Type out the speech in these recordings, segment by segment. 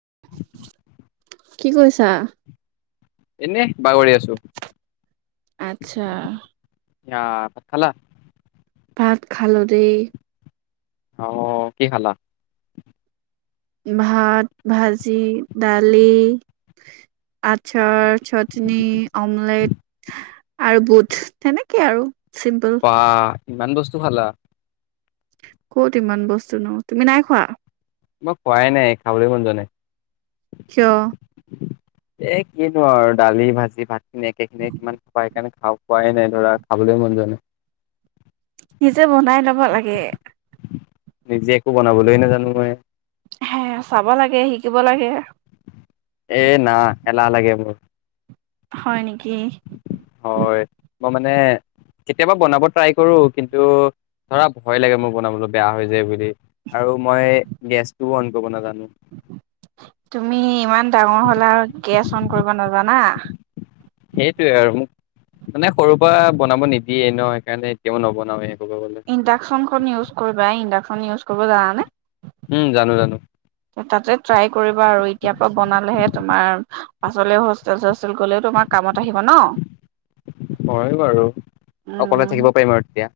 [inaudible] কি কৰিছা এনে বাগৰি আছো আচ্ছা ভাত খালা ভাত খালো দেই অ কি খালা ভাত ভাজি দালি আচাৰ চাটনি অমলেট আৰু বুট তেনেকে আৰু চিম্পল অঁ ইমান বস্তু খালা ক'ত ইমান বস্তু ন তুমি নাই খোৱা মই খোৱাই নাই খাবলৈ মন জাই কিয় এ কিনো আৰু দালি ভাজি ভাত সে খিনি কিমান খায় কাৰণে খাওঁ খোৱাই নাই ধৰা খাবলৈ মন যোৱা নাই নিজে বনাই লব লাগে নিজে একো বনাবলৈ নোজানো মই হে চাব লাগে শিকিব লাগে এ না এলাহ লাগে মোৰ হয় নেকি কি হয় মই মানে কেতিয়াবা বনাব ট্ৰাই কৰোঁ কিন্তু ধৰা ভয় লাগে মোৰ বনাবলৈ বেয়া হৈ যায় বুলি আৰু মই গেছ টো বন্ধ ন যায় [unintelligible] তুমি ইমান ডাঙৰ হ'লা আৰু গেছ অন কৰিব নাজানা জানা সেইটোয়ে আৰু মোক মানে সৰুৰ পৰা বনাব নিদিয়ে ন সেইকাৰণে এতিয়াও নবনওেই ইণ্ডাকশচনখন ইউজ কৰিবা ইডাকন ইউজ কৰিব জানানে উম জানো জানো তাতে ট্ৰাই কৰিবা আৰু এতিয়া পৰা বনালেহে তোমাৰ পাছলে হোষ্টেলত ছোচতেল গ'লে তোমাৰ কামত আহিব ন হয় বাৰু অকলে থাকিব পাৰিম আৰু তেতিয়া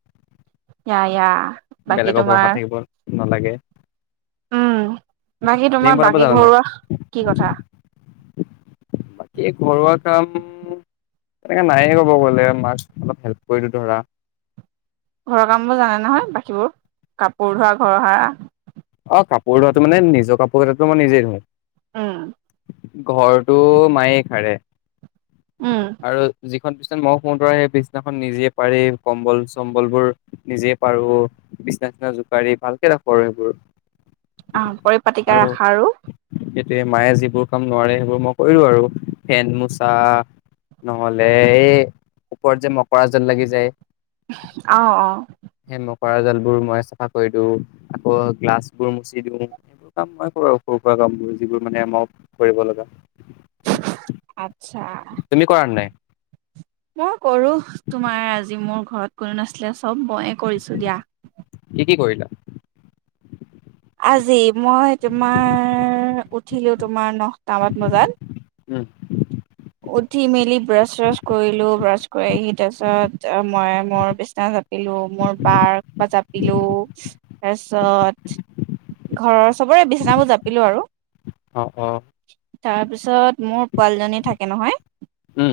য়া য়া বেলেগৰ ভৰষা থাকিব নালাগে উম বাকী ডিম তোমাৰ বনাব বাকী জানা নাই ঘৰুৱা কি কথা বাকী ঘৰুৱা কাম তেনেকে নায়য়ে ক'ব গ'লে মাক অলপ হেল্প কৰিলো ধৰা ঘৰৰ কাম বোৰ জানে নহয় বাকীবোৰ কাপোৰ ধোৱা ঘৰৰ সাৰা অ কাপোৰ ধোৱাত মানে নিজ কাপোৰ কেইতাতো মই নিজেই উম ধওঁ ঘৰটো মায়ে সাৰে উম আৰু যি বিছনা খন সেই বিছনাখন নিজে পাৰি কম্বল চম্বল বোৰ নিজে পাৰো বিছনা ছিছনা জোকাৰি ভালকে ৰাখো সেইবোৰ অ পৰিপাটিকে ৰাখা আৰু এই মায়ে যিবোৰ কাম নোৱাৰে সেইবোৰ মই কৰিো আৰু ফেন মোচা নহলে এই ওপৰত যে মকৰা জাল লাগি যায় অ অ সেই মকৰা জাল বোৰ মই চাফা কৰি দি আকৌ গ্লাছ বোৰ মুচি দিও এইেইবোৰ কাম মই কৰো সৰু সুৰা কামবোৰ যিবোৰ মানে আমাৰ কৰিব লগা আত্চ্ছা তুমি কৰা নাই মই কৰো তোমাৰ আজি মোৰ ঘৰত কোনো নাছিলে। চব ময়ে কৰিছো দিয়া কি কি কৰিলা আজি মই তোমাৰ উঠিলোঁ তোমাৰ নহটামান বজাত ওম উঠি মেলি ব্ৰাছ চ্ৰাছ কৰিলো ব্ৰাছ কৰি আহি তাৰ পিছত মই মোৰ বিছনা জাপিলো মোৰ পাৰ্ক বা জাপিলো তাৰপিছত ঘৰৰ চবৰে বিছনাবোৰ জাপিলো আৰু অ অ তাৰ পিছত মোৰ পোৱালীজনী থাকে নহয় উম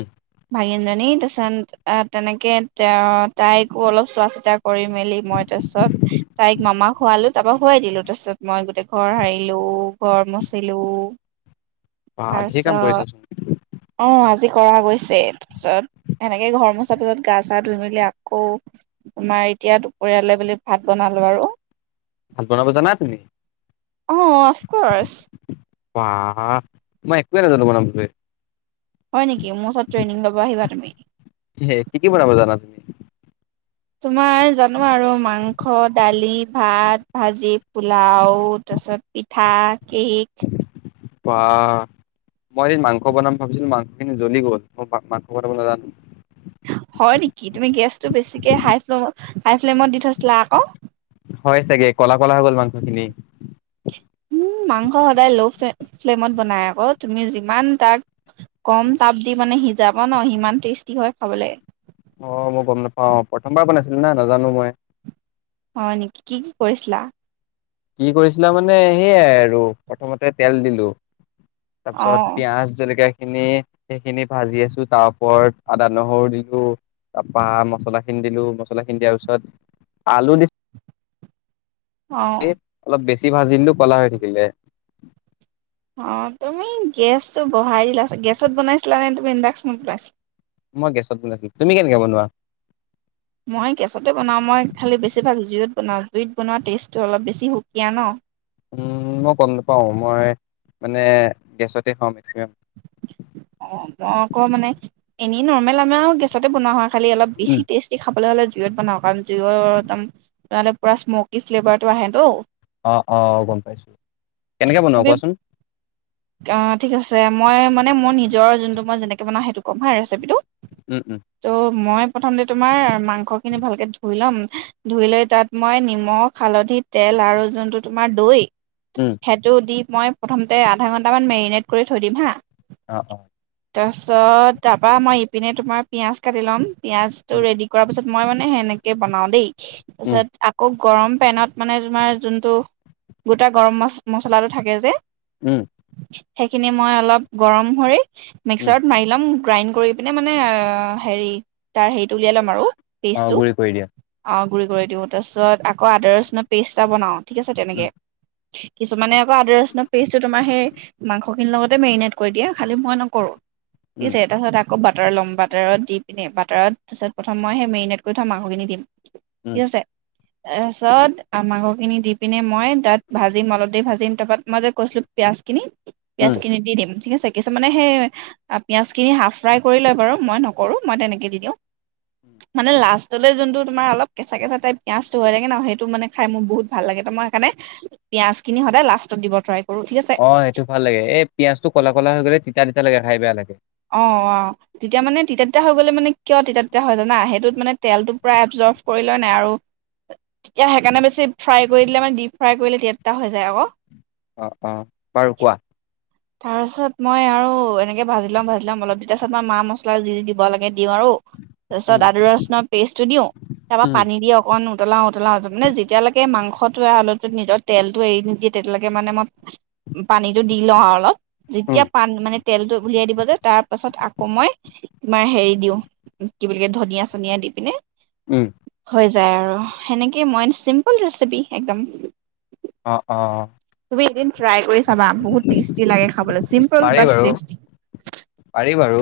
ভাগিন জনী তাৰপিছত আহ তেনেকে এ তাইকো অলপ চোৱা চিতা কৰি মেলি মই তাৰপিছত তাইক মামাক খোৱালো তাৰপৰা শোৱাই দিলো তাৰ পিছত মই গোটেই ঘৰ হাৰিলো ঘৰ মচিলো বা ঢেৰ তাৰপিছত কাম কৰিছাচোন অ আজি কৰা গৈছে তাৰপিছত সেনেকেই ঘৰ মোচা পিছত গা চা ধুই মেলি আকৌ তোমাৰ এতিয়া দুপৰিয়ালে বুলি ভাত বনালো আৰু ভাত বনাব জানা তুমি অহ অফকৰ্চ বা মই একোৱে নাজানো বনাবলৈ হয় নেকি মোৰ ওচৰত ট্ৰেইনিং লব আহিবা তুমি কি কি বনাব জানা তুমি তোমাৰ জানো আৰু মাংস দালি ভাত ভাজি পোলাও তাৰপিছত পিঠা কেক বা মই এদিন মাংস বনাম ভাবিছিলো মাংসখিনি জ্বলি গ'ল মই মাংস বনাব নাজানো হয় নেকি তুমি গেছটো বেছিকে হাই ফ্লমত হাই ফ্লেমত দি থৈছিলা আক সেইখনি উম মাংস সদায় ল'ফ্লে ফ্লেমত বনাই আক তুমি যিমান তাক কম তাপ দি মানে সিজাবা ন সিমান টেষ্টি হয় খাবলে অ মই গম নাপাও প্ৰথমবাৰ বনাইছিলো না নাজানো মই হয় নেকি কি কি কৰিছিলা কি কৰিছিলা মানে সেইয়াই আৰু প্ৰথমতে তেল দিলো তাৰ পিছত অ', পিয়াজ জলকীয়া সেখিনি সেইখিনি ভাজি আছো তাৰ ওপৰত আদা নহৰু দিলো তাৰপা মছলাখিনি দিলো মছলাখিনি দিয়াৰ পিছত আলু দিছো অ'। অলপ বেছি বেছিভাজি দিলো কলা হৈ থাকিলে অঁ তুমি গেছটো বঢ়াই দিলা ছাগে গেছত বনাইছিলা নে তুমি ইণ্ডাকশ্যনত বনাইছিলা মই গেছত বনাইছিলো তুমি কেনেকে বনোৱা মই গেছতে জুইট বনোৱা টেষ্টটো অলপ বেছি সুকীয়া ন উম মই গম নাপাওঁ মই মানে গেছতে খাম অ মই অক মানে এনেই নৰ্মেল আমাৰও গেছতে বনোৱা হয় খালি অলপ বেছি টেষ্টি খাবলৈ হ'লে জুইত বনাওঁ কাৰণ জুইক একঢ়দম নহ'লে পুৰা স্মকী ফ্লেভাৰটো আহে তো অ অ অ গম পাইছো কেনেকে বনোৱা তুমি কোৱাচোন ঠিক আছে মই মানে মোৰ নিজৰ যোনটো মই যেনেকৈ বনাওঁ সেইটো ক'ম হা ৰেচিপিটো উম উম ত' মই প্ৰথমতে তোমাৰ মা মাংস খিনি ভালকে ধুই ল'ম ধুই লৈ তাত মই নিমখ হালধি তেল আৰু যোনটো তোমাৰ দৈ উম সেইটো দি মই প্ৰথমতে আধা ঘণ্টামান মেৰিনেট কৰি থৈ দিম হা অ অ তাৰপাছত তাৰপৰা মই ইপিনে তোমাৰ পিঁয়াজ কাটি ল'ম পিয়ঁয়াজটো উম ৰেডি কৰাৰ পিছত মই মানে সেনেকে বনাওঁ দেই উম তাৰপিছত আকৌ গৰম পেনত মানে তোমাৰ যোনটো গোটা গৰম ম মচলাটো থাকে যে উম সেইখিনি মই অলপ গৰম হৈ উম মিক্সাৰত মাৰি লম গ্ৰাইণ্ড কৰি পিনে মানে হেৰি তাৰ হেৰিটো উলিয়াই ল'ম আৰু অঁ পেষ্টটো গুৰি কৰি দিয়া অ গুৰি কৰি দিওঁ তাৰপিছত আকৌ আদা ৰচুন পেষ্ট এটা বনাওঁ ঠিক আছে তেনেকে উম কিছুমানে আকৌ আদা‌ ৰচুনৰ পেইজ তোমাৰ সেই মাংস খিনিৰ লগতে মেৰিনেট কৰি দিয়ে খালি মই নকৰো উম পিছে এদখত আক আকৌ বাটাৰ ল'ম বাটাৰত দি পিনে বাটাৰত তাৰছত প্ৰথম মই সেই মেৰিনেট কৰি থোৱা মাংসখিনি দিম উম ঠিক আছে তাৰপাছত মাংসখিনি দি পিনে মই তাত ভাজিম অলপ দে ভাজিম তাৰপা মই যে কৈছিলো পিয়াজখিনি পিয়াঁজ খিনি দি দিম ঠিক আছে কিছু মানে সেই পিঁয়াজখিনি হাফ ফ্ৰাই কৰি লয় বাৰু মই নকৰোঁ মই তেনেকে দি দিওঁ উম মানে লাষ্টলৈ যোনটো তোমাৰ অলপ কেঁচা কেঁচা টাইপ পিঁয়াজটো হৈ থাকে ন সেইটো মানে খাই মোৰ বহুত ভাল লাগে তো মই সেইকাৰণে পিয়াজখিনি সদায় লাষ্টত দিব ত অঁ সেইটো ভাল লাগে এই পিয়াঁজ টো কলা কলা হৈ গ'লে তিতা তিতা লাগে খাই বেয়া লাগে অঁ অঁ তেতিয়া মানে তিতা তিতা হৈ গ'লে মানে কিয় তিতা তিতা হৈ যানা সেইটোত মানে তেলটো পূৰা এবজৰ্ভ কৰি লয় নাই আৰু তেতিয়া সেইকাৰণে বেছি ফ্ৰাই কৰি দিলে মানে ডিপ ফ্ৰাই কৰিলে তিতা তিতা হৈ যায় আকৌ অঁ অঁ বাৰু কোৱা তাৰপাছত মই আৰু এনেকে ভাজি লম ভাজি লম অলপ দি তাৰ পিছত মই মা মছলা যি দিব লাগে দিওঁ আৰু তাৰপিছত উম আদা ৰচুণৰ পেষ্টটো দিওঁ তাৰপৰা উম পানী দি অকণ উতলাও উতলাও মানে যেতিয়ালৈকে মাংসটো আৰু আলুটোত নিজৰ তেলটো এৰি নিদিয়ে তেতিয়ালৈকে মানে মই পানীটো দি লওঁ অলপ উম যেতিয়া প মানে তেলটো উলিয়াই দিব যে তাৰ পাছত আকৌ মই ইমাৰ হেৰি দিওঁ কি বুলি ক ধনিয়া চনিয়া দি পিনে উম হৈ যায় আৰু সেনেকেই মই চিম্পুল ৰেচিপি একদম অ অ তুমি এদিন ট্ৰাই কৰি চাবা বহুত টেষ্ট লাগে খাবলৈ চিম্পল পাৰি বাত বাৰু টেষ্টি পাৰি বাৰু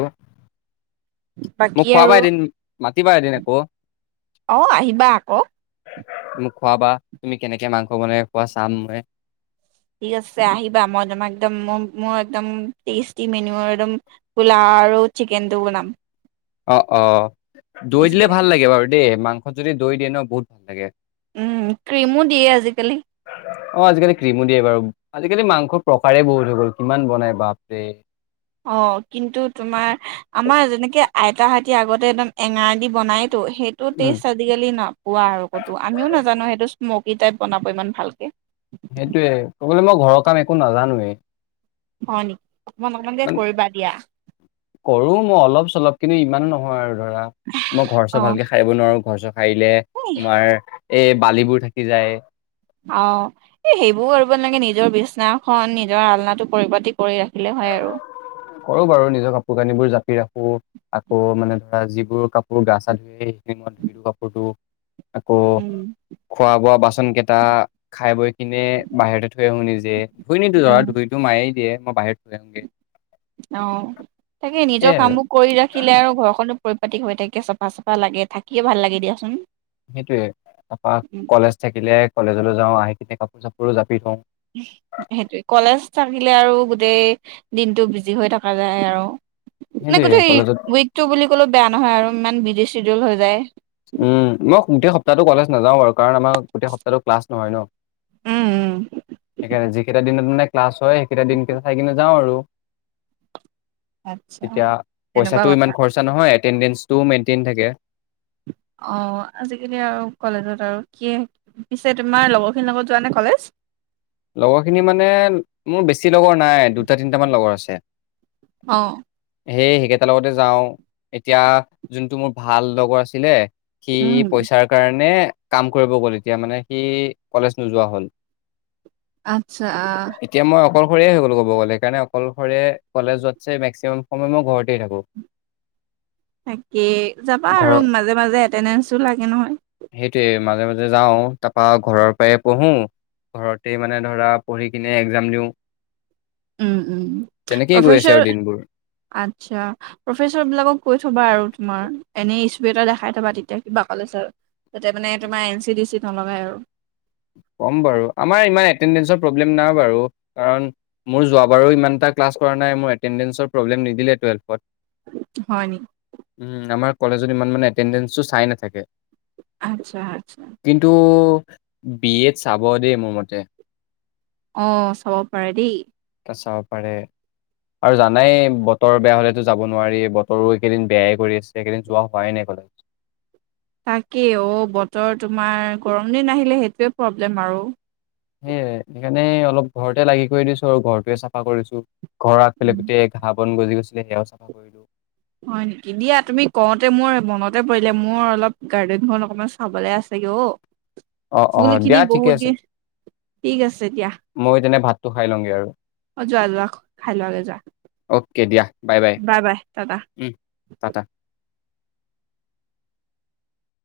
মোক বাকী খোৱাবা আৰু এদিন মাতিবা এদিন আকৌ অ আহিবা আকৌ মোক খোৱাবা তুমি কেনেকে মাংস বনাই খোৱা চাম মই ঠিক আছে আহিবা মই তোমাক একদম মোৰ একদম টেষ্টি মেনুঅৰ পোলাঅ আৰু চিকেনটো বনাম অ অ ঠিক দৈ দিলে আছে ভাল লাগে বাৰু দেই মাংস যদি দৈ দিয়ে ন বহুত ভাল লাগে। উম ক্ৰীমো দিয়ে আজিকালি অ' আজিকালি ক্ৰীমো দিয়ে বাৰু। আজিকালি মাংস প্ৰকাৰে বহুত হৈ গ'ল। কিমান বনাই বাপৰে। অ' কিন্তু তোমাৰ আমাৰ যেনেকে আইতাহতি আগতে একদম এঙাৰ দি বনায়। সেইটো উম টেষ্ট আজিকালি নাপোৱা আৰু ক'তো আমিও নাজানো সেইটো স্মক কি টাইপ বনাব ইমান ভালকে। সেইটোয়ে কবলে মই ঘৰৰ কাম একো নাজানোৱেই। হয় নি? অকমান কৰো মই অলপ চলপ কিন্তু ইমানো ন কৰো আৰু ধৰা মই ঘৰ অ চৰ ভালকে হাৰিব নোৱাৰো ঘৰ চ সাৰিলে এ তোমাৰ এ বালিবোৰ থাকি যায়। আহ এ সেইবোৰ কৰিব নালাগে নিজৰ বিচনাখন নিজৰ আলনাটো পৰিপা্তি কৰি ৰাখিলে হয় আৰু কৰো বাৰু নিজৰ কাপোৰ কানিবোৰ জাপি ৰাখো আকৌ মানে ধৰা যিবোৰ কাপোৰ গা চা ধুই সেইখিনি মই ধুই লওঁ‌ কাপোৰটো। আক উম খোৱা-বোৱা বাচন। কেইটা খাই বৈ কিনে বাহিৰতে থৈ আহো নিজে ধুই নিদিও ধৰা ধুইতো মায়েই দিয়ে। মই বাহিৰত। লগে অ' তাকে নিজৰ কামবোৰ কৰি ৰাখিলে আৰু ঘৰখনো। পৰিপাটিক হৈ থাকে চাফা চাফা লাগে থাকিয়ে ভাল লাগে দিয়াচোন। সেইটোয়ে তাৰপা কলেজ থাকিলে কলেজলৈ যাও আহি কিনে কাপোৰ চাপোৰ ৰু জাপি থওঁ সেইটোৱে কলেজ থাকিলে আৰু গোটেই দিনটোত বিজি হৈ থকা যায় আৰু মানে সেইটোয়ে গোটেই কলেজত উইকটো বুলি ক'লো বেয়া নহয় আৰু ইমান বিজি চিডিউল হৈ যায়। উম মই গোটেই সপ্তাহটো কলেজ নাযাওঁ বাৰু কাৰণ আমাৰ গোটেই সপ্তাহটো ক্লাছ নহয় ন। উম উম সেইকাৰণে যিকেইটা দিনত মানে ক্লাছ হয় সেইকেইটা দিনকেইটা চাই কিনে যাওঁ আৰু আচ্ছা এতিয়া তেনেকুৱা পইচাটো কথা ইমান খৰচা নহয়। এটেণ্ডেঞ্চটোও মেইনটেইন থাকে। অ' আজিকালি আৰু কলেজত আৰু কি পিছে তোমাৰ লগৰখিনিৰ লগত যোৱা নে কলেজ? লগৰ খিনি মানে মোৰ বেছি লগৰ নাই দুটা তিনটা মান লগৰ আছে। অ' সেই সেইকেইটাৰ লগতে যাওঁ এতিয়া যোনটো মোৰ ভাল লগৰ আছিলে। কি উম পইচাৰ কাৰণে। কাম কৰিব গ'ল এতিয়া মানে সি কলেজ নোযোৱা হল। আচ্ছা আহ। শৰে হৈ গ'লো ক'ব গ'লে সেইকাৰণে অকলশৰে কলেজ যোৱাত মেক্সিমাম সময় মই ঘৰতে থাকো। তাকে যাবা আৰু ঘৰৰ মাজে মাজে। তেনেছো লাগে নহয়। সেইটোৱে মাজে মাজে যাওঁ তাৰপা ঘৰৰ পৰাই পঢ়ো ঘৰতে মানে ধৰা পঢ়ি কিনে এক্জাম দিওঁ। উম উম তেনেকেই গৈ আছে প্ৰফেচৰ আৰু দিনবোৰ আচ্ছা প্ৰফেছৰ বিলাকক কৈ থবা আৰু তোমাৰ এনে। ত এটা দেখাই থবা তেতিয়া কিবা ক'লে চ যাতে মানে তোমাৰ এন চি ডি চি নলগাই আৰু। ক'ম বাৰু আমাৰ ইমান এটেণ্ডেঞ্চৰ প্ৰব্লেম নাই বাৰু কাৰণ মোৰ যোৱাবাৰো ইমান এটা ক্লাছ কৰা নাই মোৰ এটেণ্ডেঞ্চৰ প্ৰব্লেম নিদিলে টুৱেলভত। হয় নি উম আমাৰ। কলেজত ইমান মানে এটেণ্ডেঞ্চটো চাই নাথাকে। আচ্ছা আচ্ছা কিন্তু। উম বি এড চাব দেই মোৰ মতে। অ চাব পাৰে দেই। চাব পাৰে আৰু জানাই বতৰ বেয়া হলেতো যাব নোৱাৰি বতৰো এইকেইদিন বেয়াই কৰি আছে এইকেইদিন যোৱা হোৱাই নাই ক'লে। তাকেই অ বতৰ তোমাৰ গৰম দিন আহিলে সেইটোৱে প্ৰব্লেম আৰু। সেইয়াই সেইকাৰণে অলপ ঘৰতে লাগি কৰি দিছো আৰু ঘৰটোোৱে চাফা কৰিছো। ঘৰ আগ পেলে উম, গোটেই এঘাপ। বন গজি গৈছিলে সেয়াও চফা কৰিলো। হয় নেকি দিয়া তুমি কওঁতে মোৰ মনতে পৰিলে মোৰ অলপ গাৰ্ডেনখন অকণমান চাবলৈ আছেগৈ অ'। অ অ ফুল খিনি দিয়া ঠিকে বহুত আছে। দিন ঠিক আছে। দিয়া মই তেনে ভাতটো খাই লওঁগে আৰু অ যোৱা যোৱা খাই লোৱাগে যোৱা অকে দিয়া। Bye bye Tata. উম, টাটা।